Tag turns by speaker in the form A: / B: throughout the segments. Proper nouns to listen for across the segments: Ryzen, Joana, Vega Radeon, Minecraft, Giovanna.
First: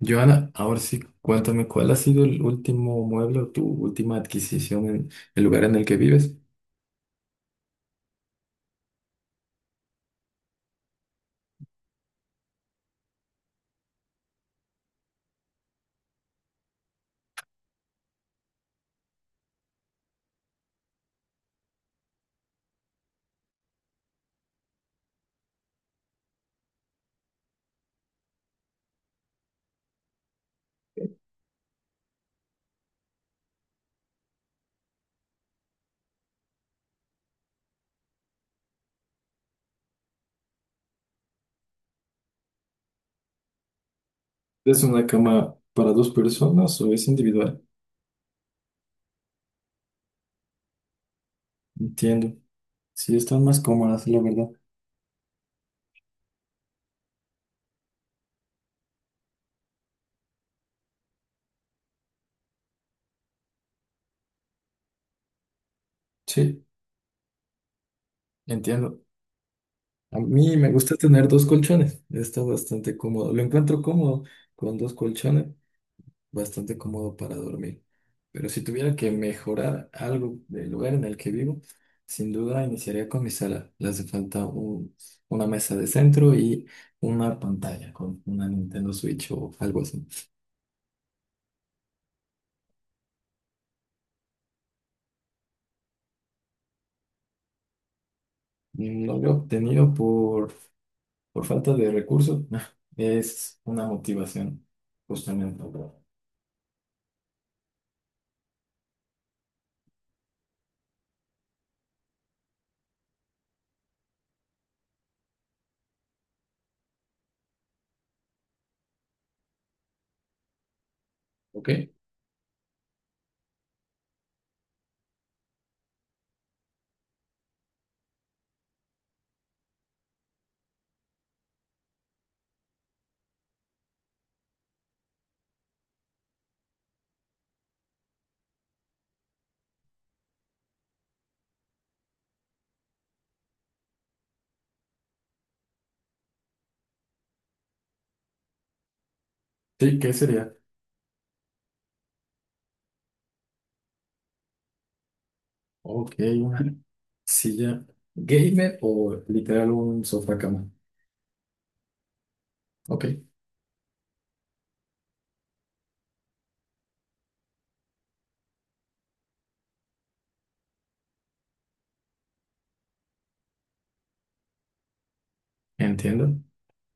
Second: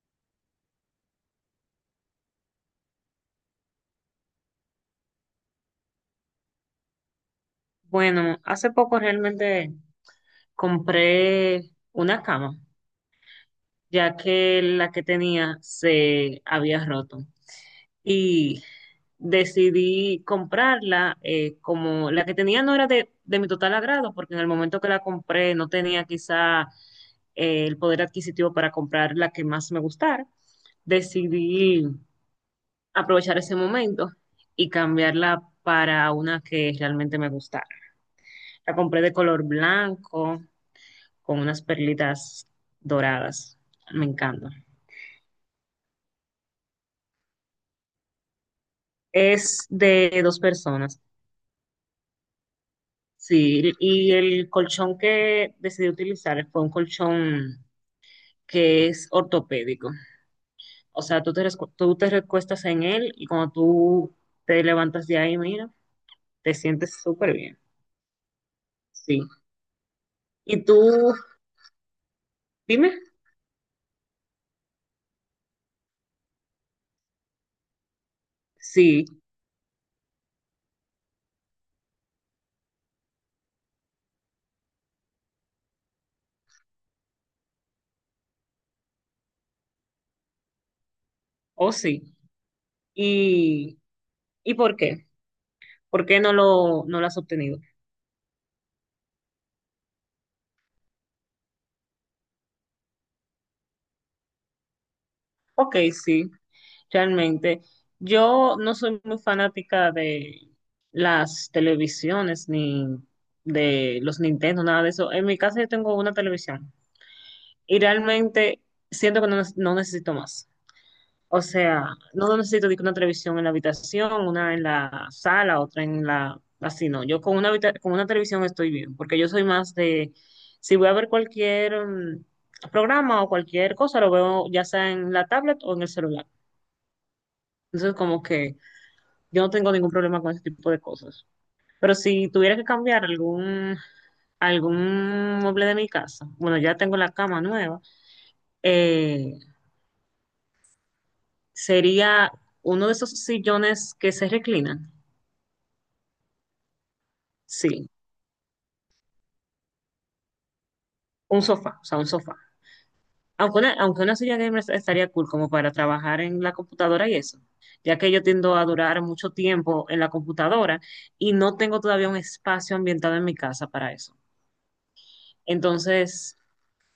A: Joana, ahora sí, cuéntame, ¿cuál ha sido el último mueble o tu última adquisición en el lugar en el que vives?
B: Bueno, hace poco realmente compré una cama, ya que la que tenía se había roto. Y decidí comprarla, como la que tenía no era de mi total agrado, porque en el momento que la compré no tenía quizá el poder adquisitivo para comprar la que más me gustara. Decidí aprovechar ese momento y cambiarla para una que realmente me gustara. La compré de color blanco con unas perlitas doradas. Me encanta.
A: ¿Es una cama para dos personas o es individual?
B: Es de dos personas.
A: Entiendo. Sí, están más
B: Sí,
A: cómodas,
B: y
A: la verdad.
B: el colchón que decidí utilizar fue un colchón que es ortopédico. O sea, tú te recuestas en él y cuando tú te levantas de ahí, mira, te
A: Sí,
B: sientes súper bien.
A: entiendo.
B: Sí.
A: A mí
B: Y
A: me gusta
B: tú,
A: tener dos colchones. Está
B: dime,
A: bastante cómodo. Lo encuentro cómodo con dos colchones, bastante cómodo para dormir. Pero si tuviera
B: sí
A: que mejorar algo del lugar en el que vivo, sin duda iniciaría con mi sala. Le hace falta una mesa de centro y una pantalla con una Nintendo Switch o algo así.
B: o sí. ¿Y, y por qué? ¿Por qué no lo has obtenido?
A: No lo he obtenido por falta de recursos. Es una motivación, justamente.
B: Ok, sí. Realmente, yo no soy muy fanática de las televisiones ni de los Nintendo, nada de eso. En mi casa yo tengo una televisión y realmente siento que no necesito más. O
A: ¿Ok?
B: sea, no necesito de que una televisión en la habitación, una en la sala, otra en la... Así no, yo con una televisión estoy bien, porque yo soy más de... Si voy a ver cualquier programa o cualquier cosa, lo veo ya sea en la tablet o en el celular. Entonces, como que... Yo no tengo ningún problema con ese tipo de cosas. Pero si tuviera que cambiar algún mueble de mi casa, bueno, ya tengo la cama nueva, eh,
A: Sí, ¿qué sería?
B: sería uno de esos sillones que se reclinan.
A: Ok, una silla
B: Sí,
A: gamer o literal un sofá cama.
B: un sofá, o sea, un sofá.
A: Ok,
B: Aunque aunque una silla gamer estaría cool como para trabajar en la computadora y eso, ya que yo tiendo a durar mucho tiempo en la computadora y no tengo todavía un espacio ambientado en mi casa para eso.
A: entiendo.
B: Entonces,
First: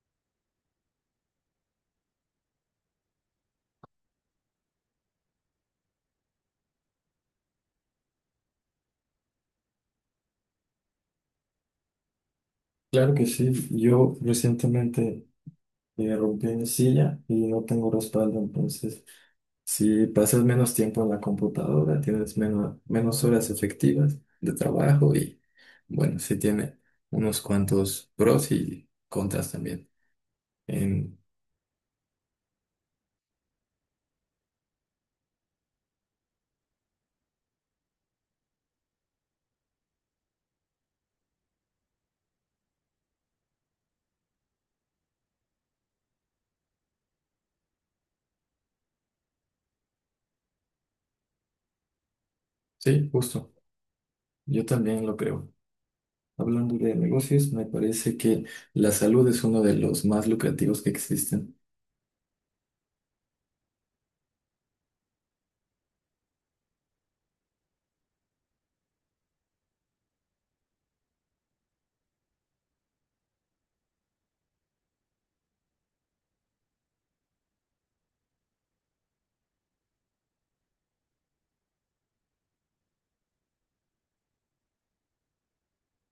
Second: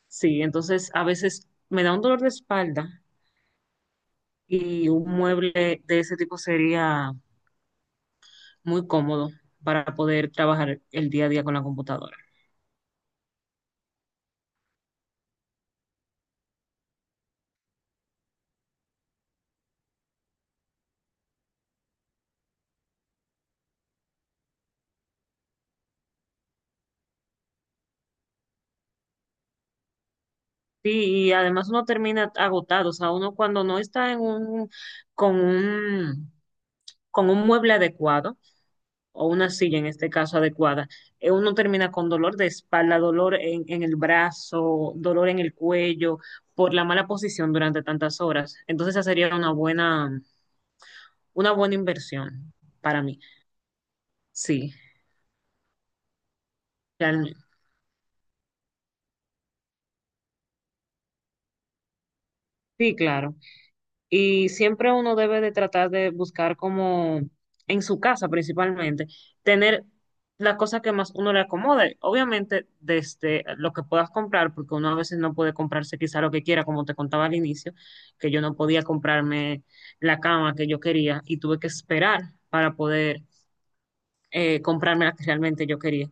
B: sí, entonces a veces me da un dolor de espalda y un mueble de ese tipo sería muy cómodo para poder trabajar el día a día con la computadora.
A: Claro que sí, yo recientemente rompí mi silla y no tengo respaldo, entonces si pasas menos tiempo en la computadora, tienes menos horas efectivas de trabajo y bueno, sí tiene unos cuantos pros y contras también.
B: Sí,
A: En-
B: y además uno termina agotado, o sea, uno cuando no está en con un, con un mueble adecuado o una silla en este caso adecuada, uno termina con dolor de espalda, en el brazo, dolor en el cuello por la mala posición durante tantas horas. Entonces esa sería una buena inversión para
A: sí,
B: mí,
A: justo, yo
B: sí,
A: también lo creo. Hablando de
B: realmente.
A: negocios, me parece que la salud es uno de los más lucrativos que existen.
B: Sí, claro. Y siempre uno debe de tratar de buscar como en su casa principalmente, tener la cosa que más uno le acomode. Obviamente desde lo que puedas comprar, porque uno a veces no puede comprarse quizá lo que quiera, como te contaba al inicio, que yo no podía comprarme la cama que yo quería y tuve que esperar para poder comprarme la que realmente yo quería.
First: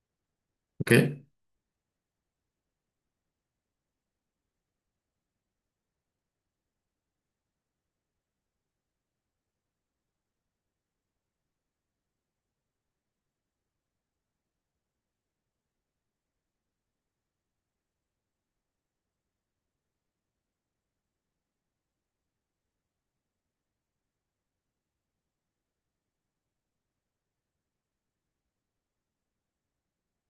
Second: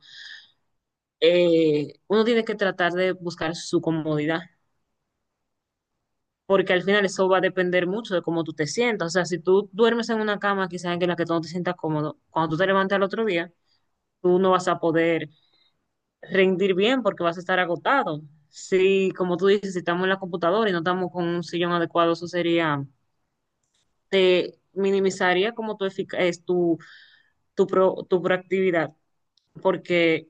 A: ¿Ok?
B: Uno tiene que tratar de buscar su comodidad porque al final eso va a depender mucho de cómo tú te sientas. O sea, si tú duermes en una cama quizás en la que tú no te sientas cómodo, cuando tú te levantes al otro día, tú no vas a poder rendir bien porque vas a estar agotado. Si, como tú dices, si estamos en la computadora y no estamos con un sillón adecuado, eso sería, te minimizaría como tu, efic- es tu, tu proactividad porque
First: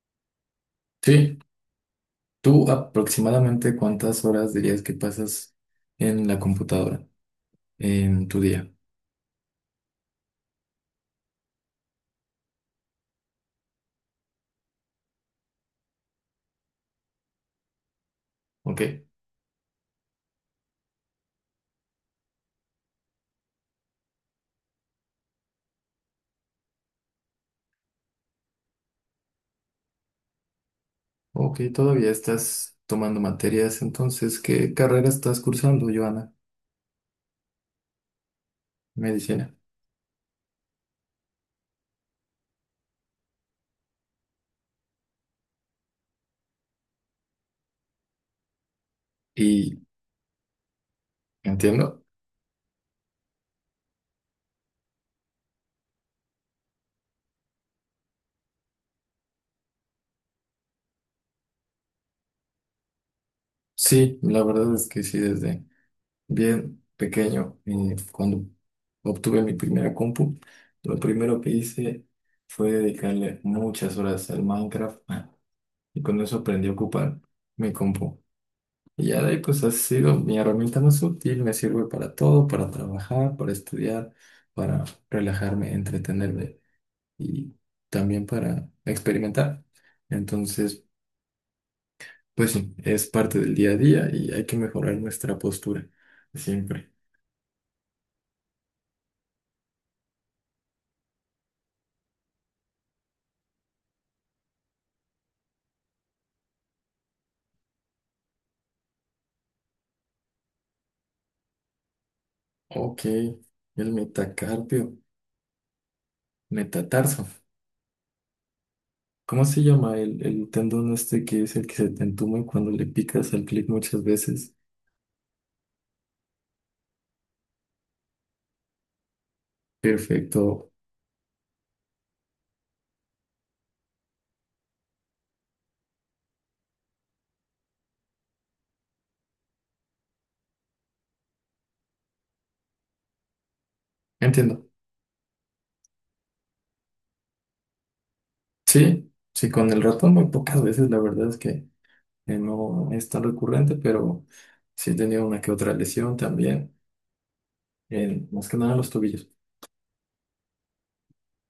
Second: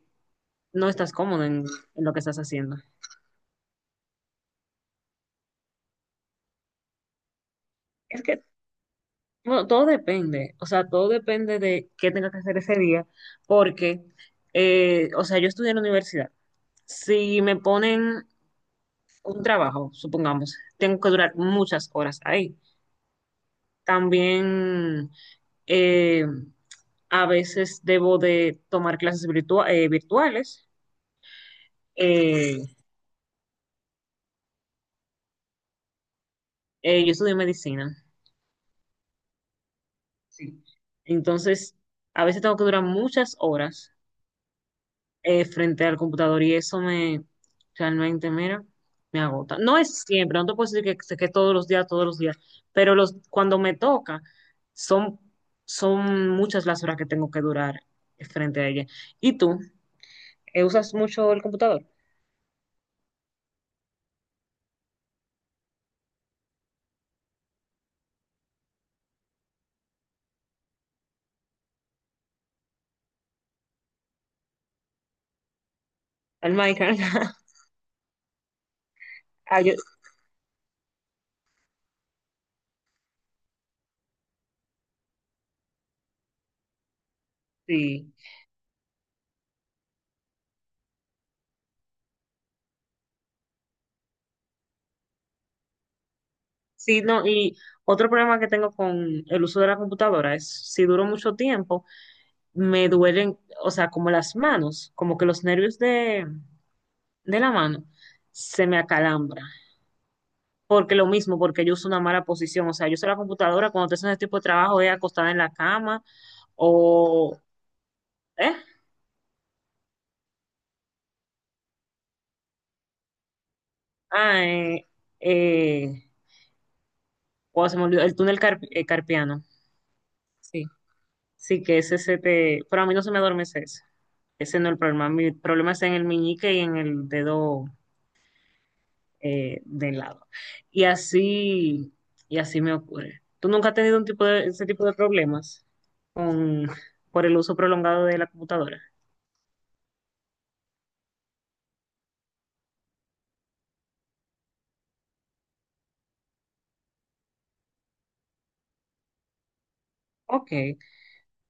B: no estás
A: Sí.
B: cómodo en lo que estás
A: ¿Tú
B: haciendo.
A: aproximadamente cuántas horas dirías que pasas en la computadora
B: Es
A: en tu
B: que
A: día?
B: Bueno, todo depende, o sea, todo depende de qué tenga que hacer ese día, porque, o sea, yo estudié en la universidad. Si me ponen
A: Ok,
B: un trabajo, supongamos, tengo que durar muchas horas ahí. También eh, a veces debo de tomar virtuales.
A: ok, todavía
B: Eh,
A: estás tomando materias, entonces, ¿qué carrera estás cursando, Joana?
B: yo estudié medicina,
A: Medicina.
B: sí. Entonces, a veces tengo que durar muchas horas frente al computador y eso me realmente, mira, me agota.
A: Y
B: No es siempre, no te puedo decir que todos los días,
A: entiendo.
B: todos los días, pero los, cuando me toca, son, son muchas las horas que tengo que durar frente a ella. ¿Y tú? ¿Usas mucho el computador?
A: Sí, la verdad es que sí, desde bien pequeño, cuando obtuve mi primera compu, lo primero que hice fue dedicarle muchas horas al Minecraft, ah, y con eso
B: ¿El
A: aprendí a
B: Minecraft?
A: ocupar mi compu. Y ya de ahí
B: Ah,
A: pues ha
B: yo-
A: sido mi herramienta más útil, me sirve para todo, para trabajar, para estudiar, para relajarme, entretenerme y
B: sí.
A: también para experimentar. Entonces, pues sí, es parte del día a día y hay que mejorar nuestra postura siempre.
B: Sí, no, y otro problema que tengo con el uso de la computadora es si duro mucho tiempo, me duelen, o sea, como las manos, como que de la mano, se me acalambra. Porque lo mismo, porque yo uso una mala posición. O sea, yo
A: Ok,
B: uso la computadora cuando
A: el
B: estoy haciendo este tipo de trabajo, es
A: metacarpio,
B: acostada en la cama
A: metatarso.
B: o... ¿Eh?
A: ¿Cómo se llama el tendón este que es el que se te entuma cuando le picas al clic muchas
B: Ah,
A: veces?
B: eh, eh, wow, se me olvidó, el carpiano. Sí,
A: Perfecto,
B: sí, que ese se te... Pero a mí no se me adormece ese. Ese no es el problema. Mi problema está en el meñique y en el dedo de lado. Y así, y así me ocurre. ¿Tú nunca has tenido un ese
A: entiendo.
B: tipo de problemas con, por el uso prolongado de la computadora?
A: Sí, sí, con el ratón muy pocas veces, la verdad es que no es tan recurrente, pero sí he tenido una que otra lesión también, más que nada en los tobillos.
B: Ok.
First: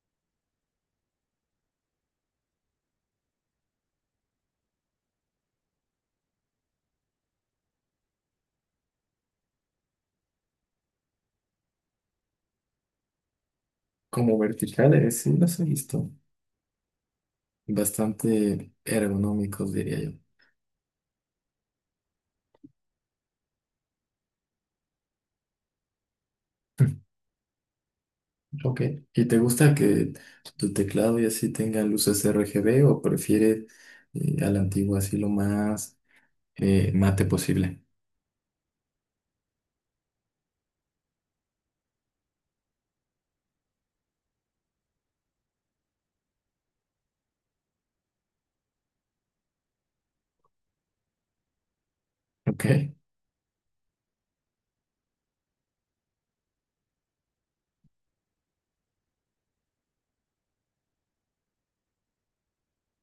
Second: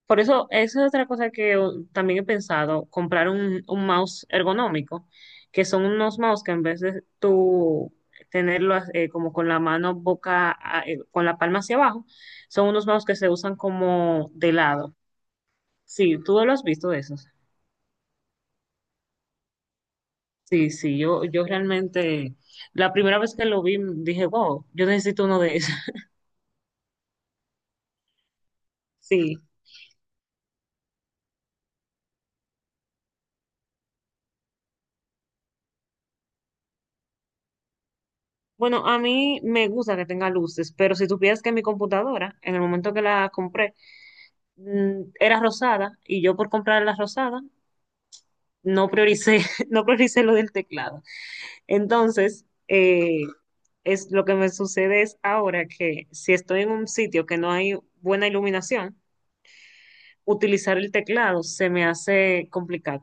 B: Por eso, eso es otra cosa también he pensado, comprar un mouse ergonómico, que son unos mouse que en vez de tú tenerlo como con la con la palma hacia abajo, son unos mouse que se usan como
A: Como
B: de lado.
A: verticales, sí las he visto,
B: Sí, tú lo has visto de esos.
A: bastante ergonómicos, diría yo.
B: Sí, sí, yo realmente, la primera vez que lo vi, dije, wow, yo necesito uno de esos.
A: Ok, ¿y
B: Sí.
A: te gusta que tu teclado y así tenga luces RGB o prefieres a la antigua así lo más mate posible?
B: Bueno, a mí me gusta que tenga luces, pero si supieras que mi computadora, en el momento que la compré, era rosada y yo por comprar la rosada no prioricé, no prioricé lo del teclado. Entonces,
A: Ok,
B: es lo que me sucede es ahora que si estoy en un sitio que no hay buena iluminación, utilizar el teclado se me hace complicado.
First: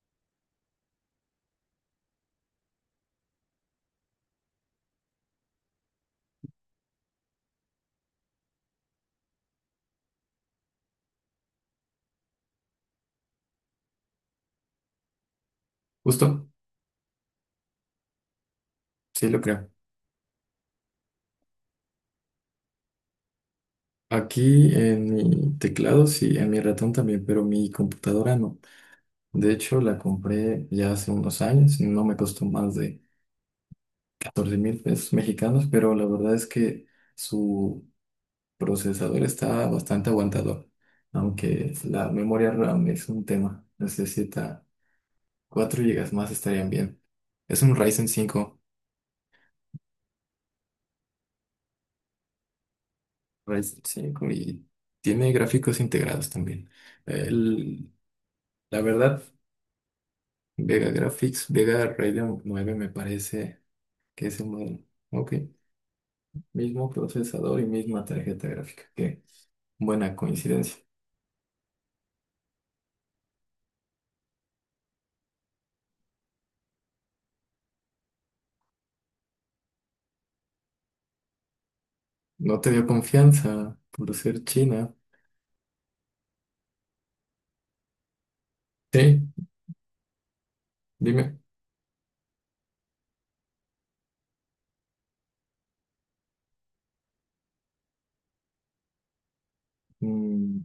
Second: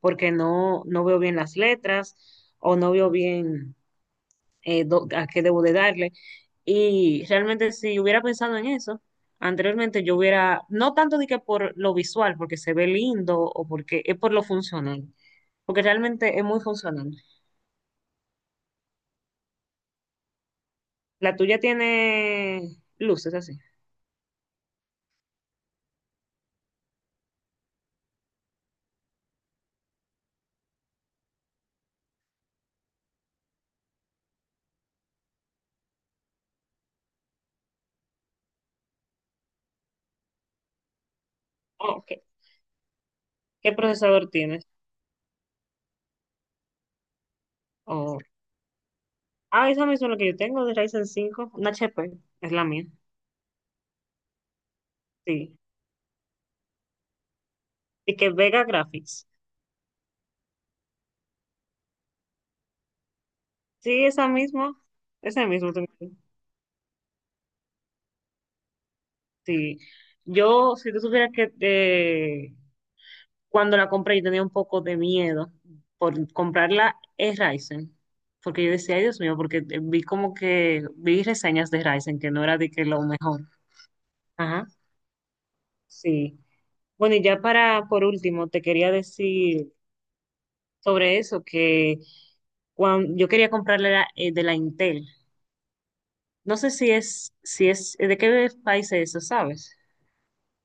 B: Porque no veo bien las letras o no veo bien a qué debo de darle. Y realmente si hubiera pensado en eso anteriormente, yo hubiera, no tanto de que por lo visual, porque se ve lindo o porque es por lo funcional, porque realmente es
A: justo,
B: muy funcional.
A: sí lo creo.
B: La tuya tiene luces así.
A: Aquí en mi teclado, sí, en mi ratón también, pero mi computadora no. De hecho, la compré ya hace unos años, no me costó más de 14,000 pesos mexicanos, pero la verdad es que su procesador está bastante aguantador, aunque
B: Oh,
A: la
B: ok.
A: memoria RAM es un tema,
B: ¿Qué procesador
A: necesita
B: tienes?
A: 4 gigas más estarían bien. Es un Ryzen
B: Oh.
A: cinco.
B: Ah, esa misma es la que yo tengo de Ryzen 5, una HP es la mía,
A: Ryzen 5 y tiene
B: sí.
A: gráficos integrados también. El-
B: Y que Vega
A: la verdad...
B: Graphics.
A: Vega Graphics, Vega Radeon 9, me parece
B: Sí,
A: que
B: esa
A: es el modelo.
B: misma,
A: Ok,
B: esa misma tengo.
A: mismo procesador y misma tarjeta gráfica. Qué
B: Sí,
A: buena
B: yo,
A: coincidencia.
B: si tú supieras que cuando la compré yo tenía un poco de miedo por comprarla es Ryzen, porque yo decía, ay Dios mío, porque vi como vi reseñas de Ryzen que no era
A: No
B: de
A: te dio
B: que lo mejor.
A: confianza por ser
B: Ajá,
A: china.
B: sí. Bueno, y ya para, por último, te quería
A: Sí,
B: decir sobre
A: dime.
B: eso, que cuando, yo quería comprarle de la Intel. No sé si si es, ¿de qué país es eso, sabes?
A: Mm,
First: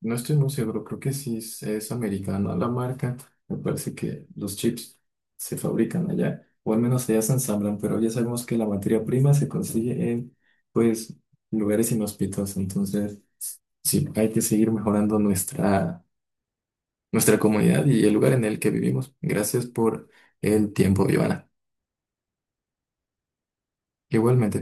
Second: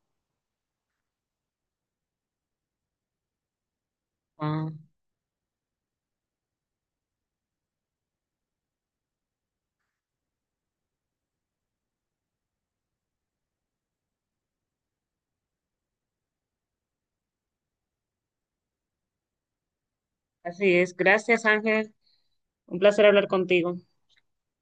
A: no estoy muy seguro, creo que sí es americana la marca. Me parece que los
B: Ah,
A: chips se fabrican allá, o al menos allá se ensamblan, pero ya sabemos que la materia prima se consigue en, pues, lugares inhóspitos. Entonces, sí, hay que seguir mejorando nuestra comunidad y el lugar en el que vivimos. Gracias por el
B: así es.
A: tiempo,
B: Gracias,
A: Giovanna.
B: Ángel. Un placer hablar contigo.
A: Igualmente.